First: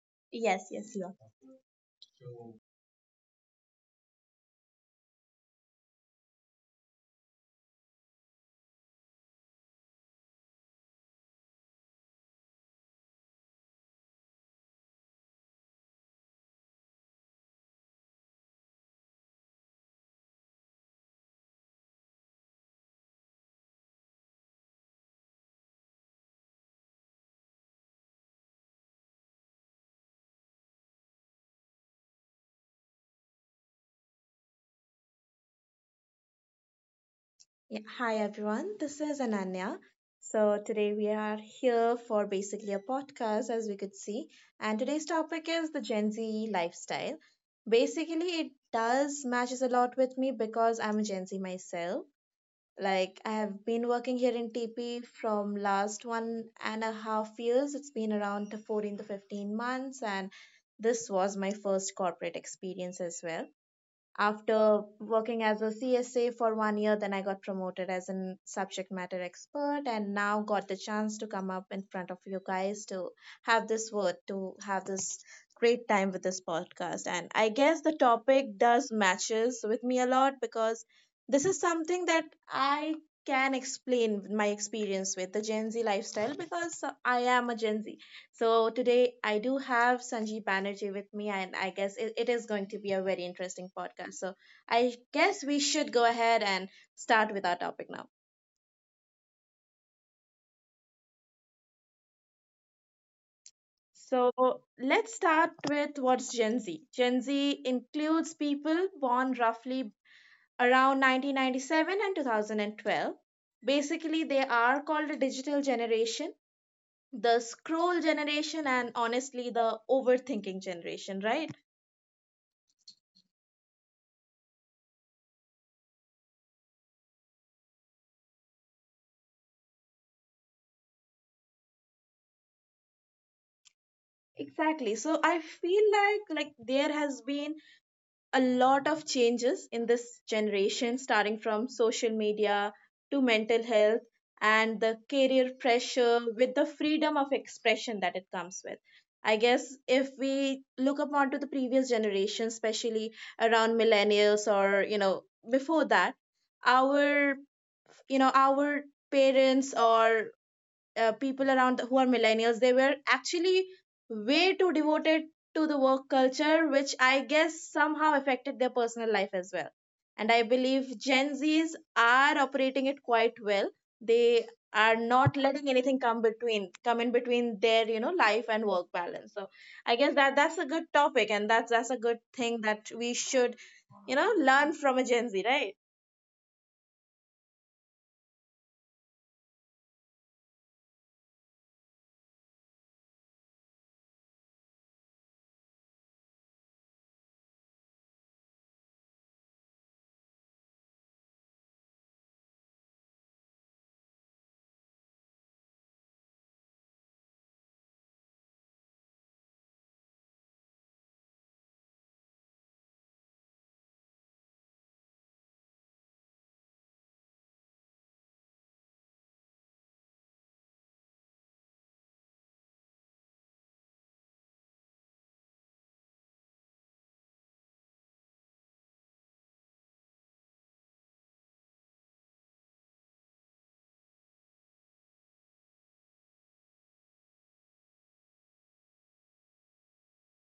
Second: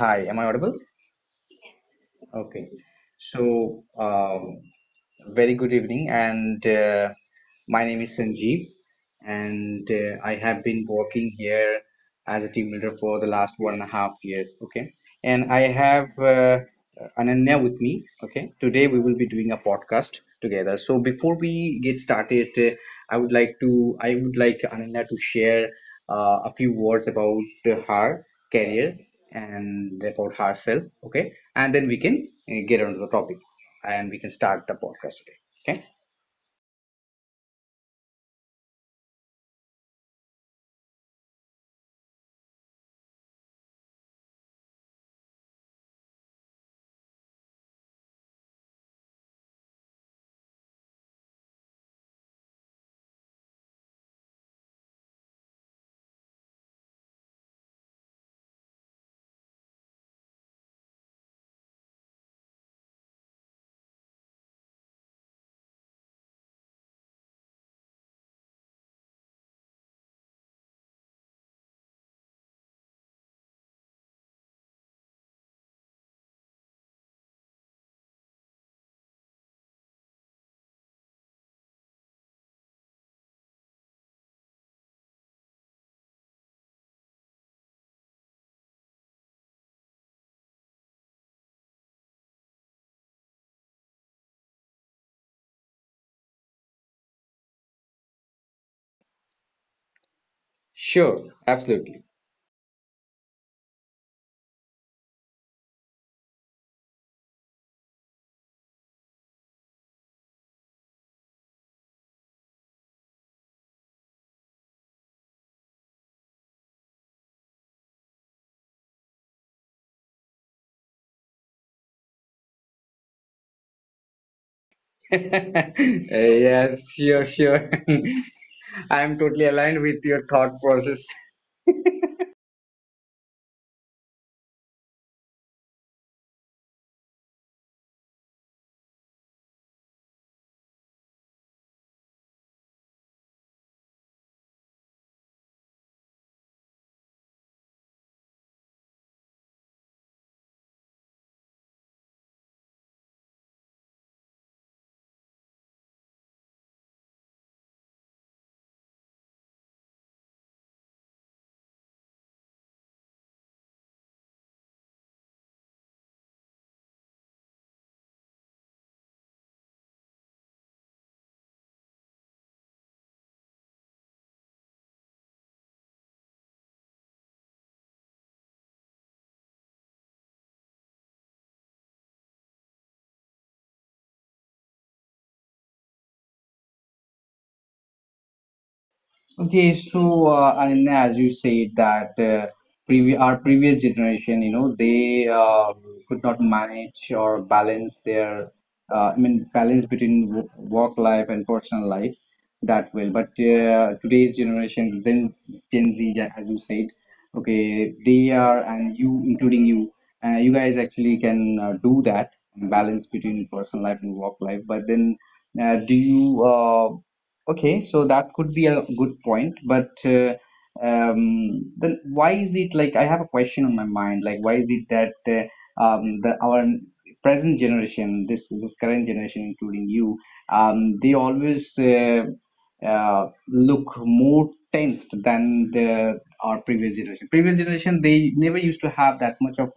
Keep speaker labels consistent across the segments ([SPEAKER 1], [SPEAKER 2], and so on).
[SPEAKER 1] hi. Am I
[SPEAKER 2] Yes,
[SPEAKER 1] audible?
[SPEAKER 2] yes, you are.
[SPEAKER 1] Okay. So, um, Very good evening, and my name is Sanjeev, and I have been working here as a team leader for the last 1.5 years. Okay, and I have Ananya with me. Okay, today we will be doing a podcast together. So before we get started, I would like to I would like Ananya to share a few words about her career and about herself. Okay, and then we can get on to the topic and we can start the podcast today. Okay.
[SPEAKER 2] Yeah. Hi, everyone. This is Ananya. So today we are here for basically a podcast, as we could see. And today's topic is the Gen Z lifestyle. Basically, it does matches a lot with me because I'm a Gen Z myself. Like, I have been working here in TP from last 1.5 years. It's been around 14 to 15 months. And this was my first corporate experience as well. After working as a CSA for one year, then I got promoted as a subject matter expert and now got the chance to come up in front of you guys to have this word, to have this great time with this podcast. And I guess the topic does matches with me a lot because this is something that I can explain my experience with the Gen Z lifestyle because I am a Gen Z. So today I do have Sanjeev Banerjee with me, and I guess it is going to be a very interesting podcast. So I guess we should go ahead and start with our topic now. So
[SPEAKER 1] Sure,
[SPEAKER 2] let's start
[SPEAKER 1] absolutely.
[SPEAKER 2] with what's Gen Z. Gen Z includes people born roughly around 1997 and 2012. Basically, they are called the digital generation, the scroll generation, and honestly, the overthinking generation, right?
[SPEAKER 1] Yeah, sure, sure. I'm totally aligned with your thought process.
[SPEAKER 2] Exactly. So I feel like there has been a lot of changes in this generation, starting from social media to mental health and the career pressure with the freedom of expression that it comes with. I guess if we look up onto the previous generation, especially around millennials or, you know, before that, our, you know, our parents or people around who are millennials, they were actually way too devoted to the work culture, which I guess somehow affected their personal life as well. And I believe Gen Z's are operating it quite well. They are not letting anything come in between their, you know, life and work balance. So I guess that's a good topic, and that's a good thing that we should, you know, learn from a Gen Z, right?
[SPEAKER 1] Okay, so and as you said that our previous generation, you know, they could not manage or balance their, I mean, balance between work life and personal life that well. But today's generation, Gen Z, yeah, as you said, okay, they are, and you, including you. You guys actually can do that balance between personal life and work life, but then do you okay, so that could be a good point, but then why is it? Like, I have a question on my mind. Like, why is it that the our present generation, this current generation, including you, they always look more tensed than the our previous generation? Previous generation, they never used to have that much of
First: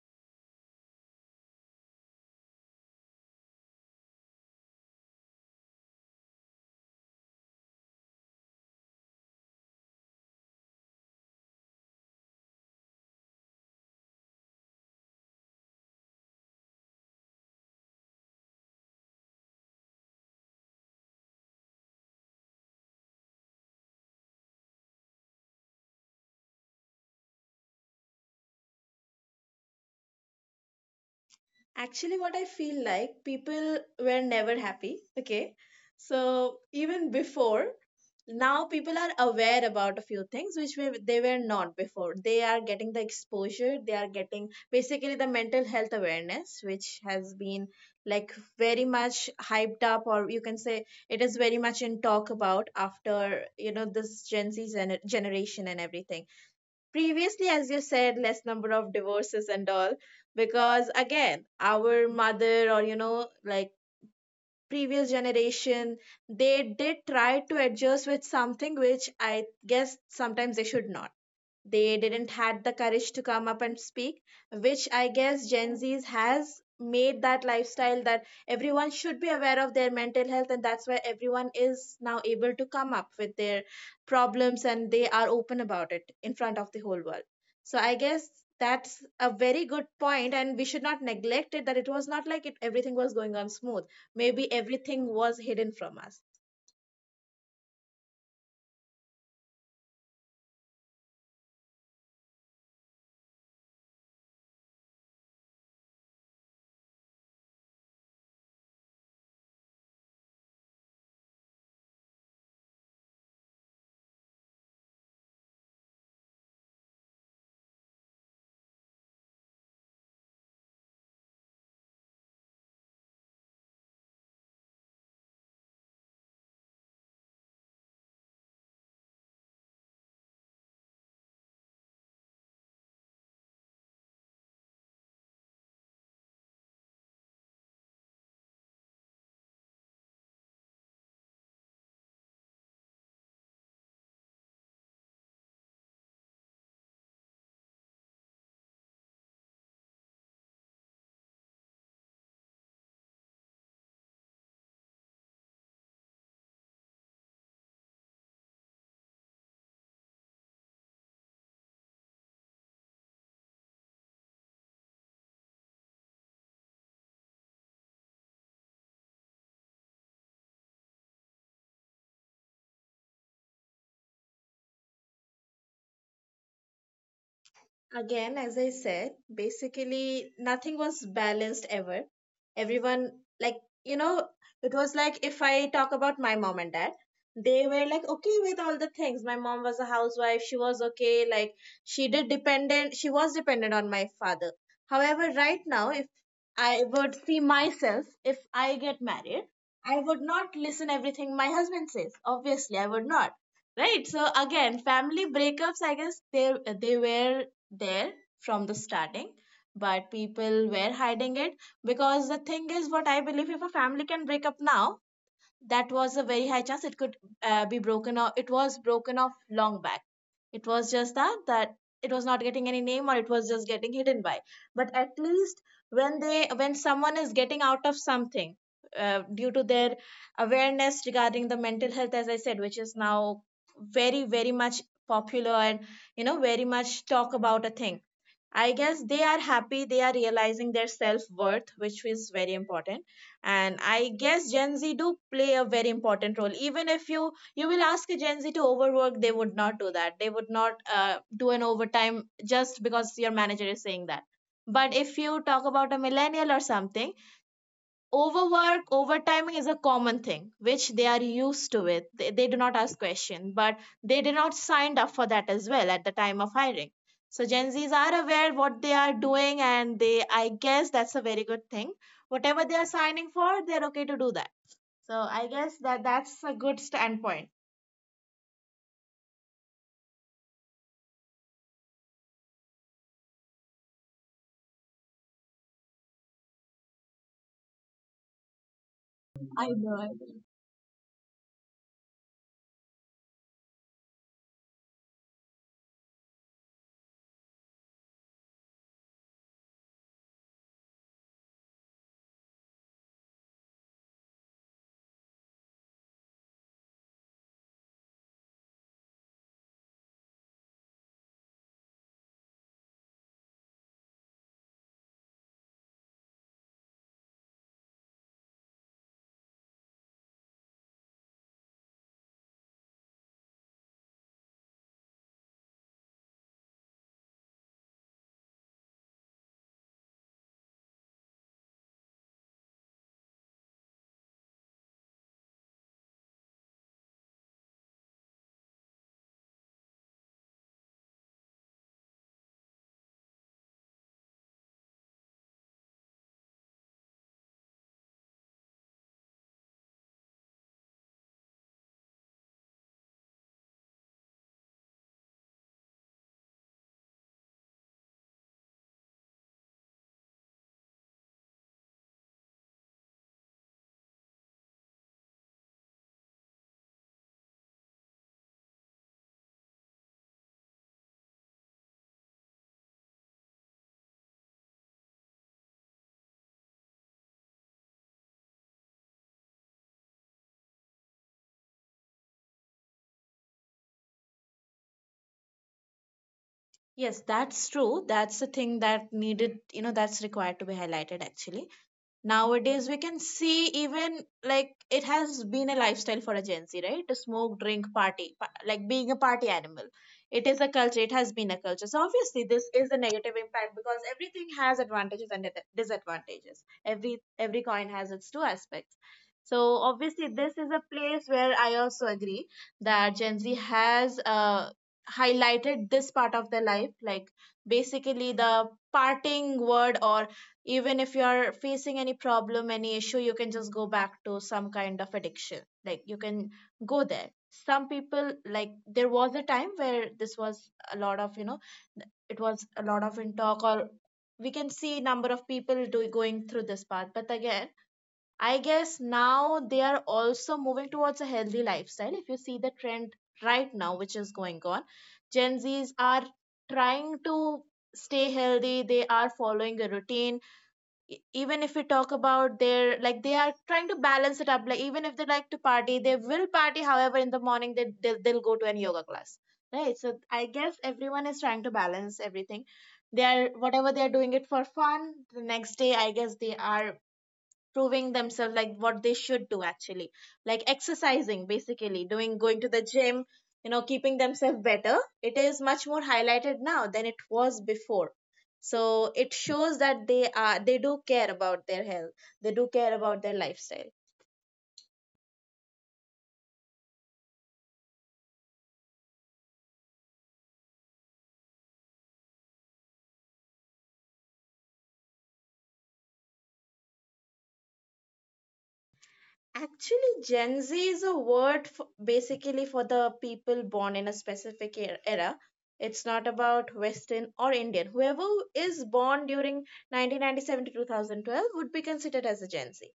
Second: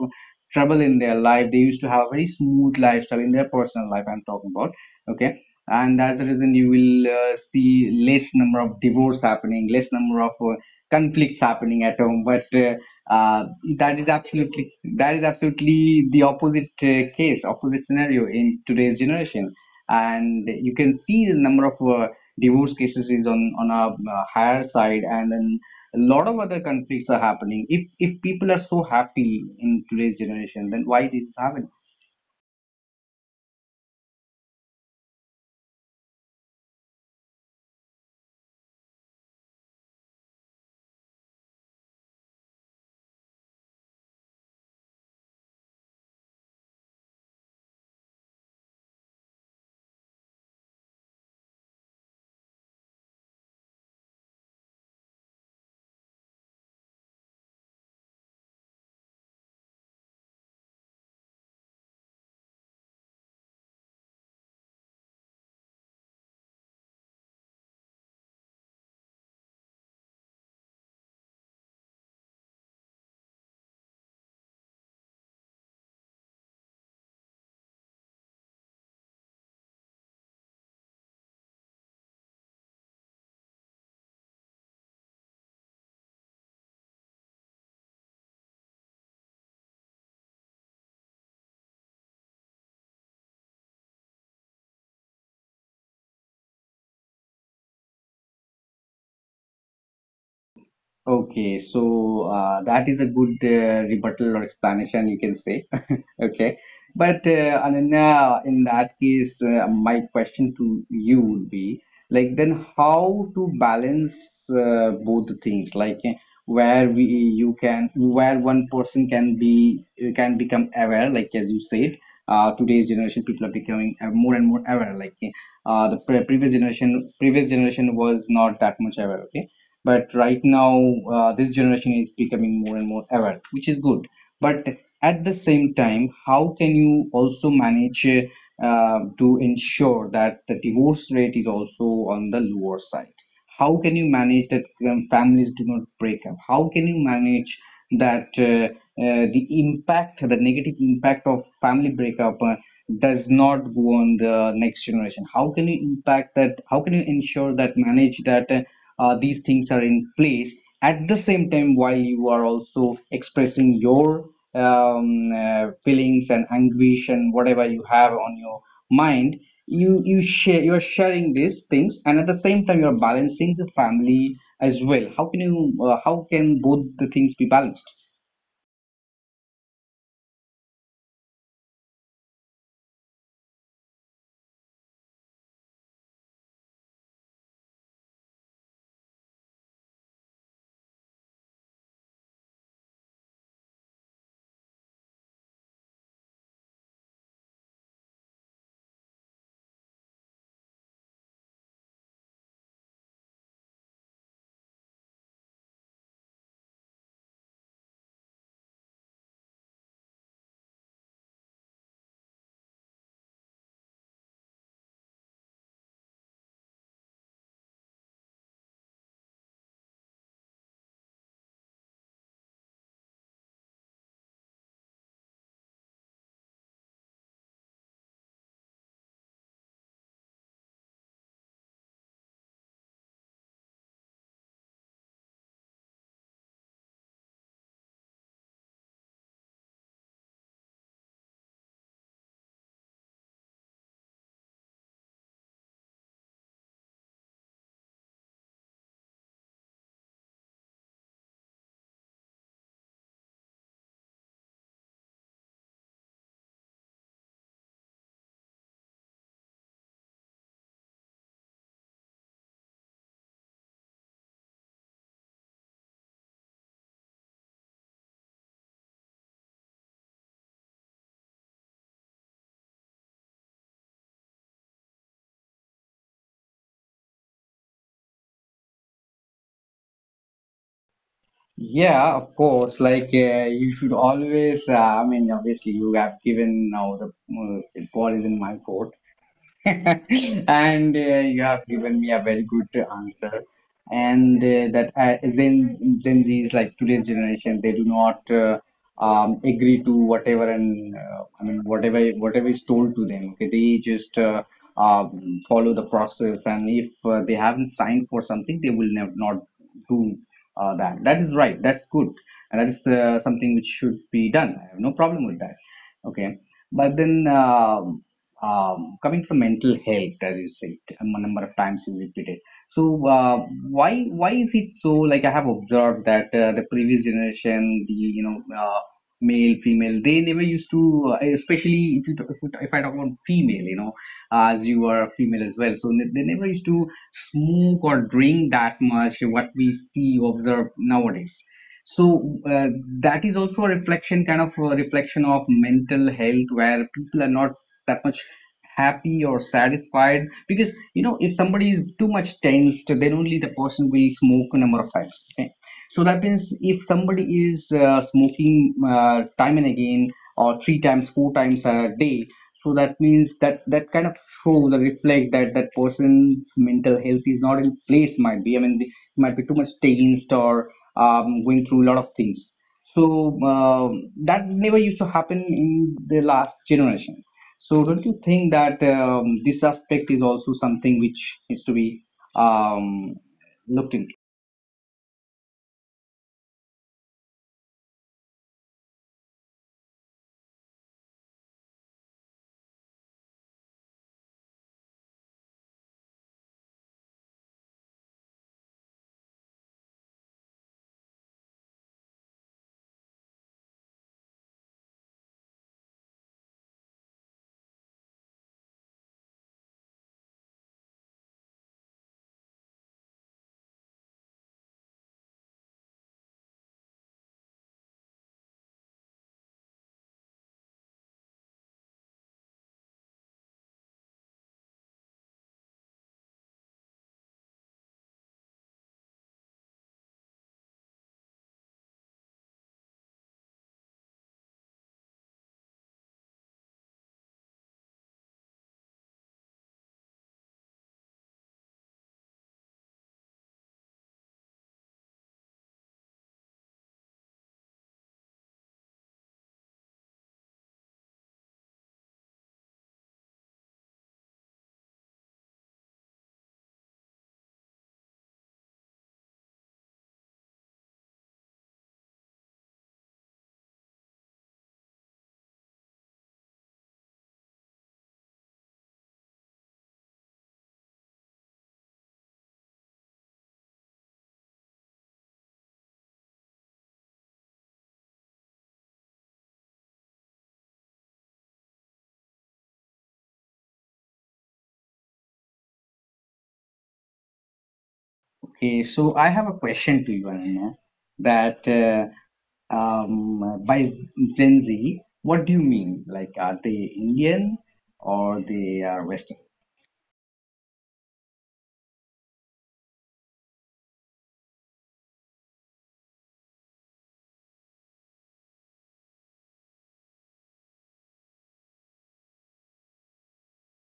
[SPEAKER 1] trouble in their life. They used to have a very smooth lifestyle in their personal life. I'm talking about, okay, and that's the reason you will see less number of divorce happening, less number of conflicts happening at home. But uh, that is absolutely the opposite case, opposite scenario in today's generation, and you can see the number of divorce cases is on a higher side, and then a lot of other conflicts are happening. If people are so happy in today's generation, then why this is happening?
[SPEAKER 2] Actually, what I feel like people were never happy. Okay. So even before, now people are aware about a few things which they were not before. They are getting the exposure, they are getting basically the mental health awareness, which has been, like, very much hyped up, or you can say it is very much in talk about after, you know, this Gen Z generation and everything. Previously, as you said, less number of divorces and all, because again, our mother or, you know, like, previous generation, they did try to adjust with something which I guess sometimes they should not. They didn't had the courage to come up and speak, which I guess Gen Z's has made that lifestyle, that everyone should be aware of their mental health, and that's why everyone is now able to come up with their problems and they are open about it in front of the whole world. So I guess that's a very good point, and we should not neglect it, that it was not like everything was going on smooth. Maybe everything was hidden from us.
[SPEAKER 1] Okay, so that is a good rebuttal or explanation, you can say. Okay, but Ananya, in that case, my question to you would be, like, then how to balance both the things, like, where we you can where one person can be can become aware, like as you said, today's generation people are becoming more and more aware, like the previous generation was not that much aware. Okay, but right now this generation is becoming more and more aware, which is good, but at the same time, how can you also manage to ensure that the divorce rate is also on the lower side? How can you manage that, families do not break up? How can you manage that the negative impact of family breakup does not go on the next generation? How can you impact that? How can you ensure that, manage that, these things are in place at the same time while you are also expressing your feelings and anguish and whatever you have on your mind? You are sharing these things, and at the same time, you are balancing the family as well. How can you how can both the things be balanced?
[SPEAKER 2] Again, as I said, basically nothing was balanced ever. Everyone, like, you know, it was like if I talk about my mom and dad, they were like okay with all the things. My mom was a housewife, she was okay, like, she was dependent on my father. However, right now, if I would see myself, if I get married, I would not listen everything my husband says. Obviously, I would not. Right. So again, family breakups, I guess they were there from the starting, but people were hiding it, because the thing is, what I believe, if a family can break up now, that was a very high chance it could be broken off. It was broken off long back. It was just that it was not getting any name, or it was just getting hidden by. But at least when they when someone is getting out of something due to their awareness regarding the mental health, as I said, which is now very, very much popular and, you know, very much talk about a thing, I guess they are happy, they are realizing their self worth, which is very important. And I guess Gen Z do play a very important role. Even if you will ask a Gen Z to overwork, they would not do that. They would not do an overtime just because your manager is saying that. But if you talk about a millennial or something, overwork overtiming is a common thing which they are used to it. They do not ask question, but they did not signed up for that as well at the time of hiring. So Gen Z's are aware what they are doing, and they, I guess that's a very good thing. Whatever they are signing for, they're okay to do that. So I guess that's a good standpoint.
[SPEAKER 1] Yeah, of course. Like you should always. I mean, obviously, you have given now the ball is in my court.
[SPEAKER 2] I know. I know.
[SPEAKER 1] And you have given me a very good answer, and that Gen Z's, like, today's generation, they do not agree to whatever and I mean, whatever is told to them, okay, they just follow the process, and if they haven't signed for something, they will never not do that is right, that's good, and that is something which should be done. I have no problem with that. Okay, but then coming to mental health, as you said, a number of times you repeated. So why why is it so? Like, I have observed that the previous generation, the you know male, female, they never used to, especially if if, you if I talk about female, you know, as you are a female as well, so they never used to smoke or drink that much. What we see observe nowadays. So that is also a reflection, kind of a reflection of mental health, where people are not that much happy or satisfied, because, you know, if somebody is too much tensed, then only the person will smoke a number of times, okay? So that means if somebody is smoking time and again or three times four times a day, so that means that that kind of shows or reflect that that person's mental health is not in place. Might be, I mean, they might be too much tensed or going through a lot of things. So that never used to happen in the last generation. So don't you think that this aspect is also something which needs to be um, looked into?
[SPEAKER 2] Yes, that's true. That's the thing that needed, you know, that's required to be highlighted actually. Nowadays, we can see even, like, it has been a lifestyle for a Gen Z, right? To smoke, drink, party, like being a party animal. It is a culture, it has been a culture. So obviously, this is a negative impact, because everything has advantages and disadvantages. Every coin has its two aspects. So obviously, this is a place where I also agree that Gen Z has highlighted this part of their life, like basically the parting word. Or even if you are facing any problem, any issue, you can just go back to some kind of addiction, like you can go there. Some people, like, there was a time where this was a lot of, you know, it was a lot of in talk, or we can see number of people going through this path. But again, I guess now they are also moving towards a healthy lifestyle. If you see the trend right now which is going on, Gen Z's are trying to stay healthy, they are following a routine. Even if we talk about their, like, they are trying to balance it up. Like, even if they like to party, they will party; however, in the morning, they they'll go to an yoga class, right? So I guess everyone is trying to balance everything. They are, whatever they are doing it for fun, the next day, I guess they are proving themselves like what they should do actually. Like exercising, basically doing, going to the gym, you know, keeping themselves better. It is much more highlighted now than it was before. So it shows that they are, they do care about their health, they do care about their lifestyle.
[SPEAKER 1] Okay, so I have a question to you, Ananya, that by Gen Z, what do you mean? Like, are they Indian or they are Western?
[SPEAKER 2] Actually, Gen Z is a word for basically for the people born in a specific era. It's not about Western or Indian. Whoever is born during 1997 to 2012 would be considered as a Gen Z.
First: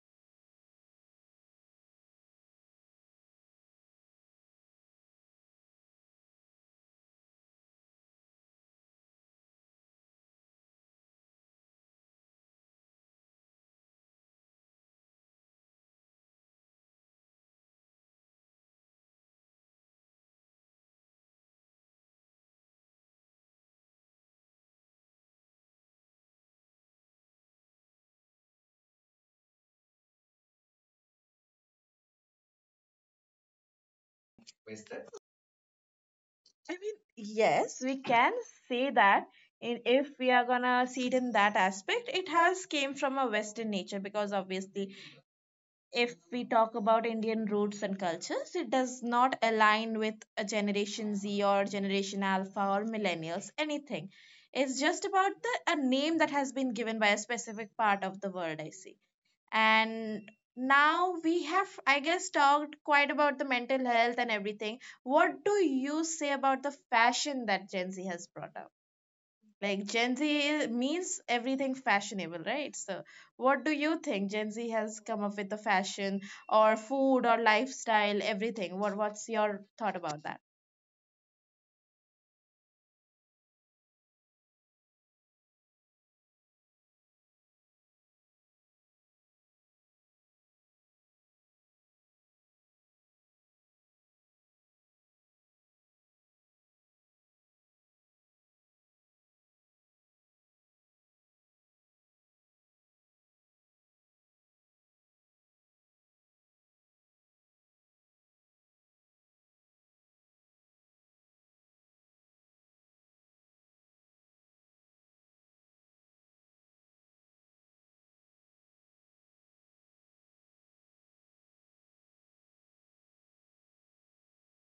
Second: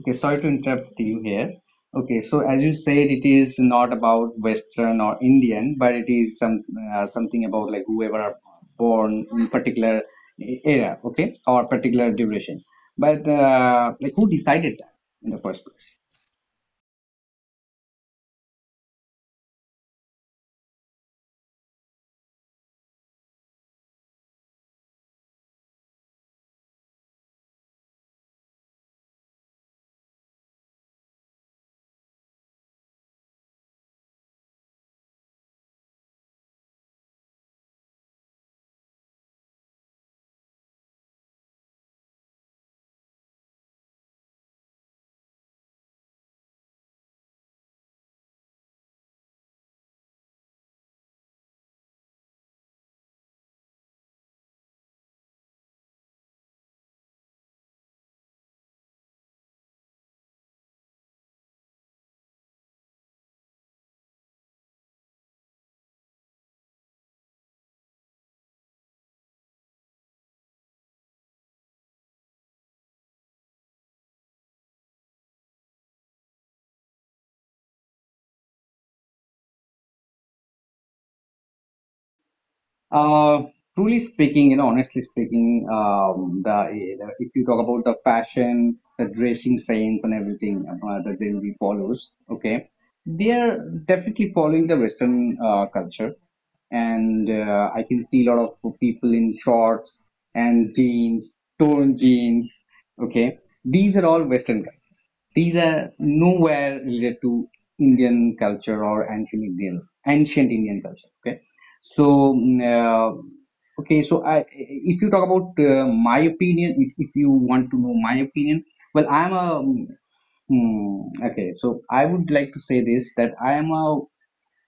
[SPEAKER 1] Okay, sorry to interrupt you here. Okay, so as you said, it is not about Western or Indian, but it is some something about, like, whoever are born in particular era, okay, or particular duration. But like, who decided that in the first place?
[SPEAKER 2] I mean, yes, we can say that in, if we are gonna see it in that aspect, it has came from a Western nature, because obviously, if we talk about Indian roots and cultures, it does not align with a Generation Z or Generation Alpha or millennials, anything. It's just about the a name that has been given by a specific part of the world, I see. And now we have, I guess, talked quite about the mental health and everything. What do you say about the fashion that Gen Z has brought up? Like, Gen Z means everything fashionable, right? So what do you think Gen Z has come up with, the fashion or food or lifestyle, everything? What, what's your thought about that?
[SPEAKER 1] Uh, Truly speaking, you know, honestly speaking, the if you talk about the fashion, the dressing sense, and everything, the Gen Z follows, okay, they are definitely following the Western culture, and I can see a lot of people in shorts and jeans, torn jeans, okay. These are all Western culture. These are nowhere related to Indian culture or ancient Indian culture. Okay, so, mm, uh, okay, so I, if you talk about my opinion, if you want to know my opinion, well, I'm a, mm, mm, okay, so I would like to say this, that I am a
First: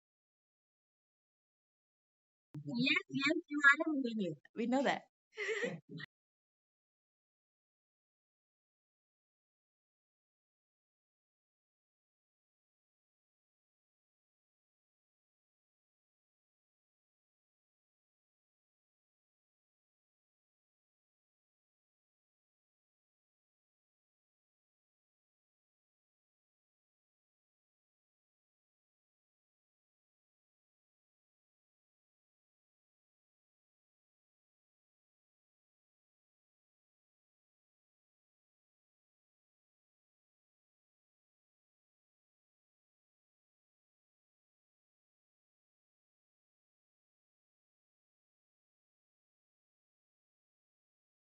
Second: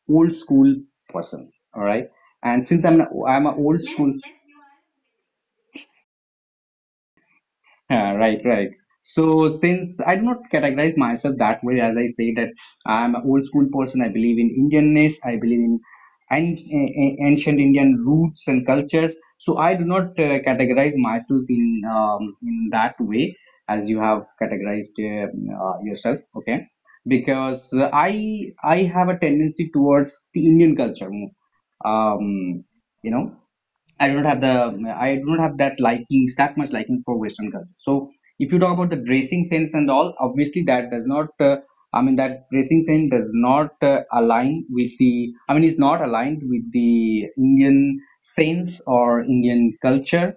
[SPEAKER 1] old school person, all right? And since I'm a old school.
[SPEAKER 2] We know that.
[SPEAKER 1] Yeah, right, right. So since I do not categorize myself that way, as I say that I'm an old school person, I believe in Indianness, I believe in ancient Indian roots and cultures. So I do not categorize myself in that way, as you have categorized yourself. Okay, because I have a tendency towards the Indian culture more. Um, you know. I do not have that liking, that much liking for Western culture. So if you talk about the dressing sense and all, obviously that does not. I mean, that dressing sense does not align with the. I mean, it's not aligned with the Indian sense or Indian culture.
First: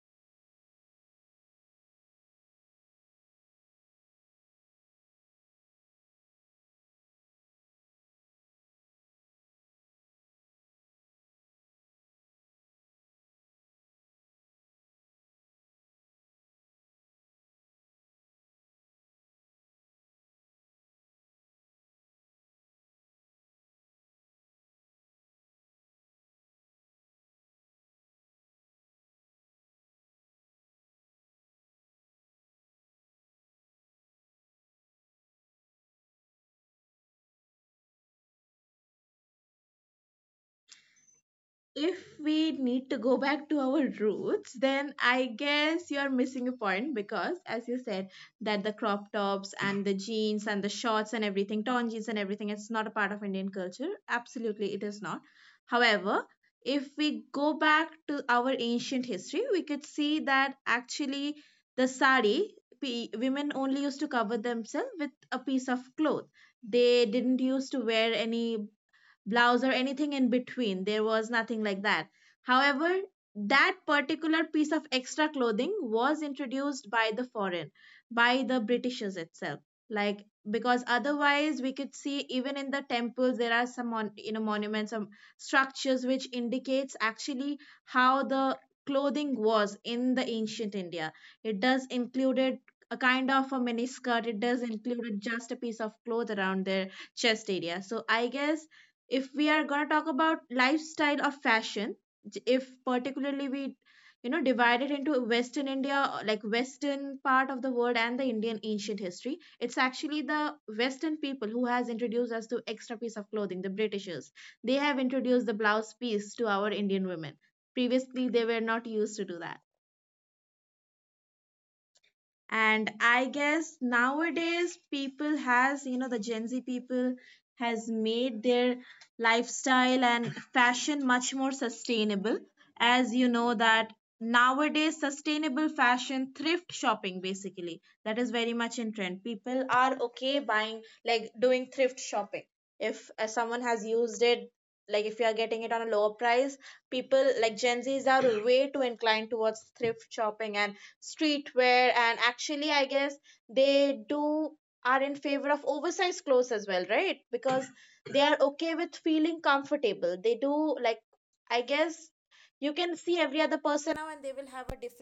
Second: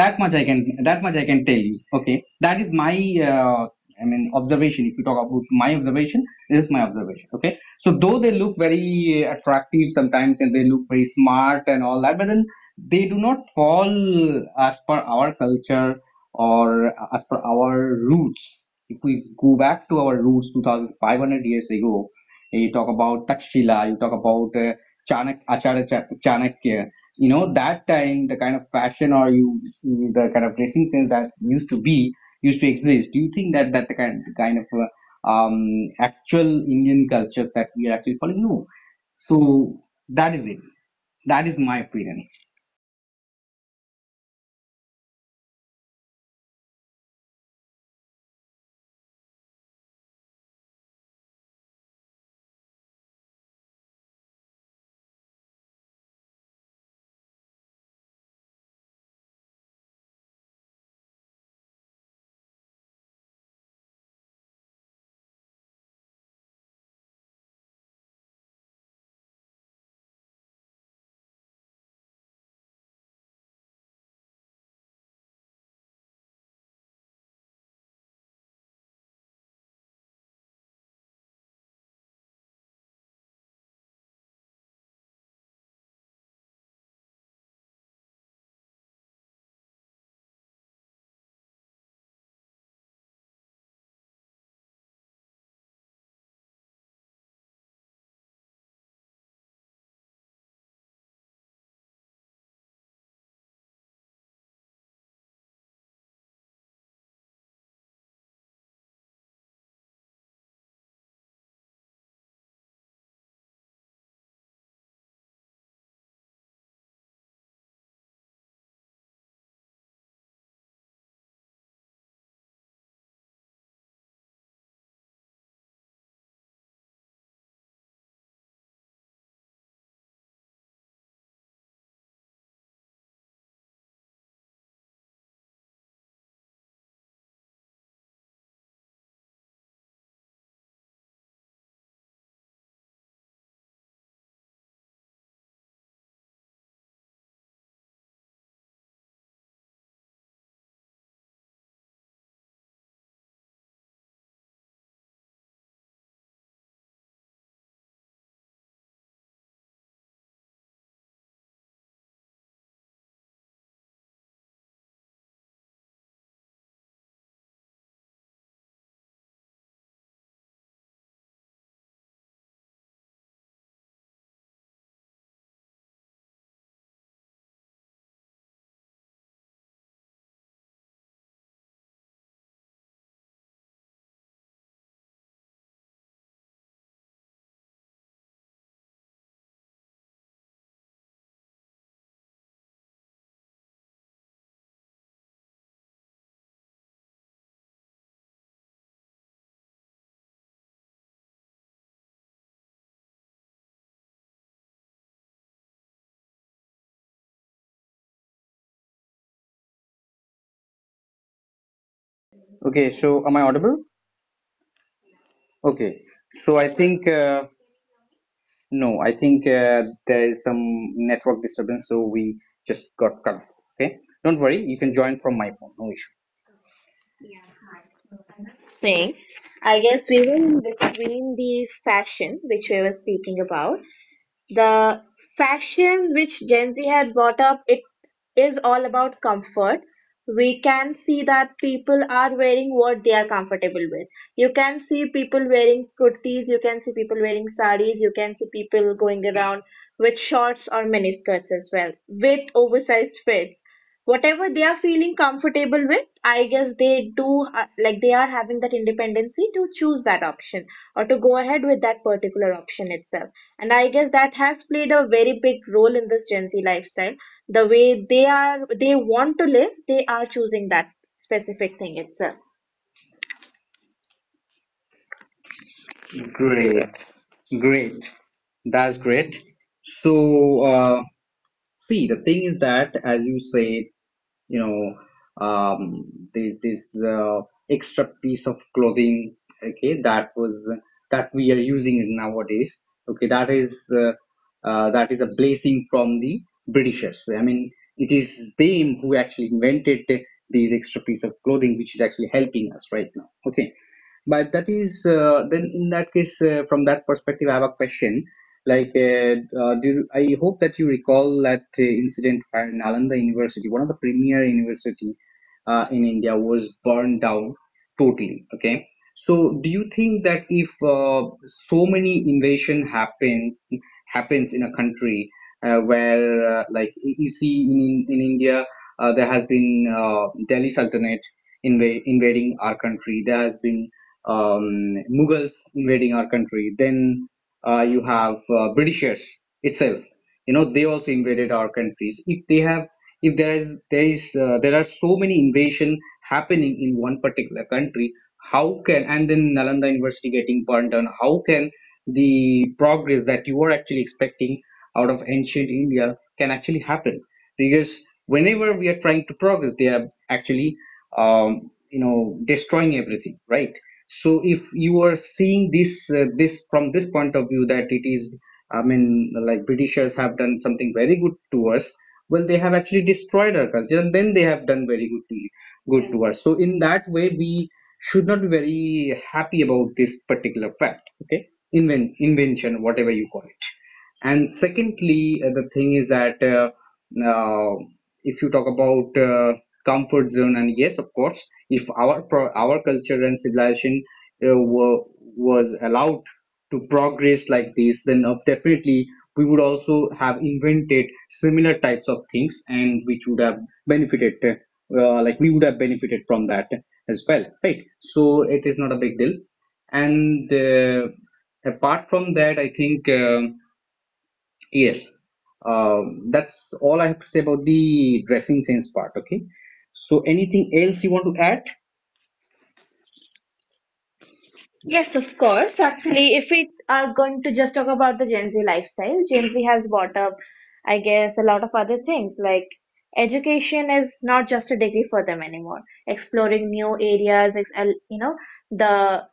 [SPEAKER 1] that much i can that much I can tell you, okay, that is my uh, I mean, observation. If you talk about my observation, this is my observation, okay? So though they look very attractive sometimes and they look very smart and all that, but then they do not fall as per our culture or as per our roots. If we go back to our roots 2500 years ago, you talk about Takshila, you talk about Acharya Chanakya. You know, that time the kind of fashion or you the kind of dressing sense that used to be used to exist. Do you think that the kind of actual Indian culture that we are actually following? No. So that is it. That is my
[SPEAKER 2] If
[SPEAKER 1] opinion.
[SPEAKER 2] we need to go back to our roots, then I guess you're missing a point, because as you said, that the crop tops and the jeans and the shorts and everything, torn jeans and everything, it's not a part of Indian culture. Absolutely, it is not. However, if we go back to our ancient history, we could see that, actually, the sari, women only used to cover themselves with a piece of cloth. They didn't used to wear any blouse or anything in between. There was nothing like that. However, that particular piece of extra clothing was introduced by the foreign, by the Britishers itself. Like, because otherwise we could see even in the temples there are some you know, monuments, some structures which indicates actually how the clothing was in the ancient India. It does included a kind of a miniskirt. It does include just a piece of cloth around their chest area. So I guess if we are going to talk about lifestyle of fashion, if particularly we, you know, divide it into Western India, like Western part of the world and the Indian ancient history, it's actually the Western people who has introduced us to extra piece of clothing. The Britishers, they have introduced the blouse piece to our Indian women. Previously, they were not used to do that. And I guess nowadays, people has, you know, the Gen Z people has made their lifestyle and fashion much more sustainable. As you know that nowadays, sustainable fashion, thrift shopping, basically, that is very much in trend. People are okay buying, like doing thrift shopping. If someone has used it, like if you are getting it on a lower price, people like Gen Z's are way too inclined towards thrift shopping and streetwear. And actually, I guess they do are in favor of oversized clothes as well, right? Because they are okay with feeling comfortable. They do like, I guess, you can see every other person now, and they will have a different
[SPEAKER 1] Okay, so am I audible? Okay, so I think. No, I think there is some network disturbance, so we just got cut off. Okay, don't worry, you can join from my phone, no issue thing. I guess we were in between the fashion, which we were speaking about. The fashion which Gen Z had brought up, it is all about comfort. We can see that people are wearing what they are comfortable with. You can see people wearing kurtis, you can see people wearing saris, you can see people going around with shorts or miniskirts as well, with oversized fits, whatever they are feeling comfortable with. I guess they do, like, they are having that independency to choose that option or to go ahead with that particular option itself. And I guess that has played a very big role in this Gen Z lifestyle. The way they are, they want to live, they are choosing that specific thing itself. Great, great. That's great. So, see, the thing is that, as you said, you know um, this extra piece of clothing, okay, that was, that we are using it nowadays, okay, that is a blessing from the britishers. I mean, it is them who actually invented these extra piece of clothing, which is actually helping us right now, okay? But that is then in that case, from that perspective, I have a question. Like, I hope that you recall that incident where Nalanda University, one of the premier university in India, was burned down totally. Okay, so do you think that if so many invasion happens in a country where, like, you see in India, there has been Delhi Sultanate invading our country. There has been Mughals invading our country. Then you have Britishers itself. You know, they also invaded our countries. If they have, if there are so many invasion happening in one particular country, how can, and then Nalanda University getting burned down? How can the progress that you are actually expecting out of ancient India can actually happen? Because whenever we are trying to progress, they are actually, you know, destroying everything, right? So if you are seeing this, from this point of view that it is, I mean, like, Britishers have done something very good to us. Well, they have actually destroyed our culture, and then they have done very good to us. So in that way, we should not be very happy about this particular fact. Okay, invention, whatever you call it. And secondly, the thing is that. Uh, if you talk about comfort zone, and yes, of course, if our our culture and civilization uh, were, was allowed to progress like this, then definitely we would also have invented similar types of things, and which would have benefited like, we would have benefited from that as well, right? So it is not a big deal. And apart from that, I think yes, that's all I have to say about the dressing sense part. Okay, so anything else you want to add? Yes, of course. Actually, if we are going to just talk about the Gen Z lifestyle, Gen Z has brought up, I guess, a lot of other things, like education is not just a degree for them anymore. Exploring new areas, you know, the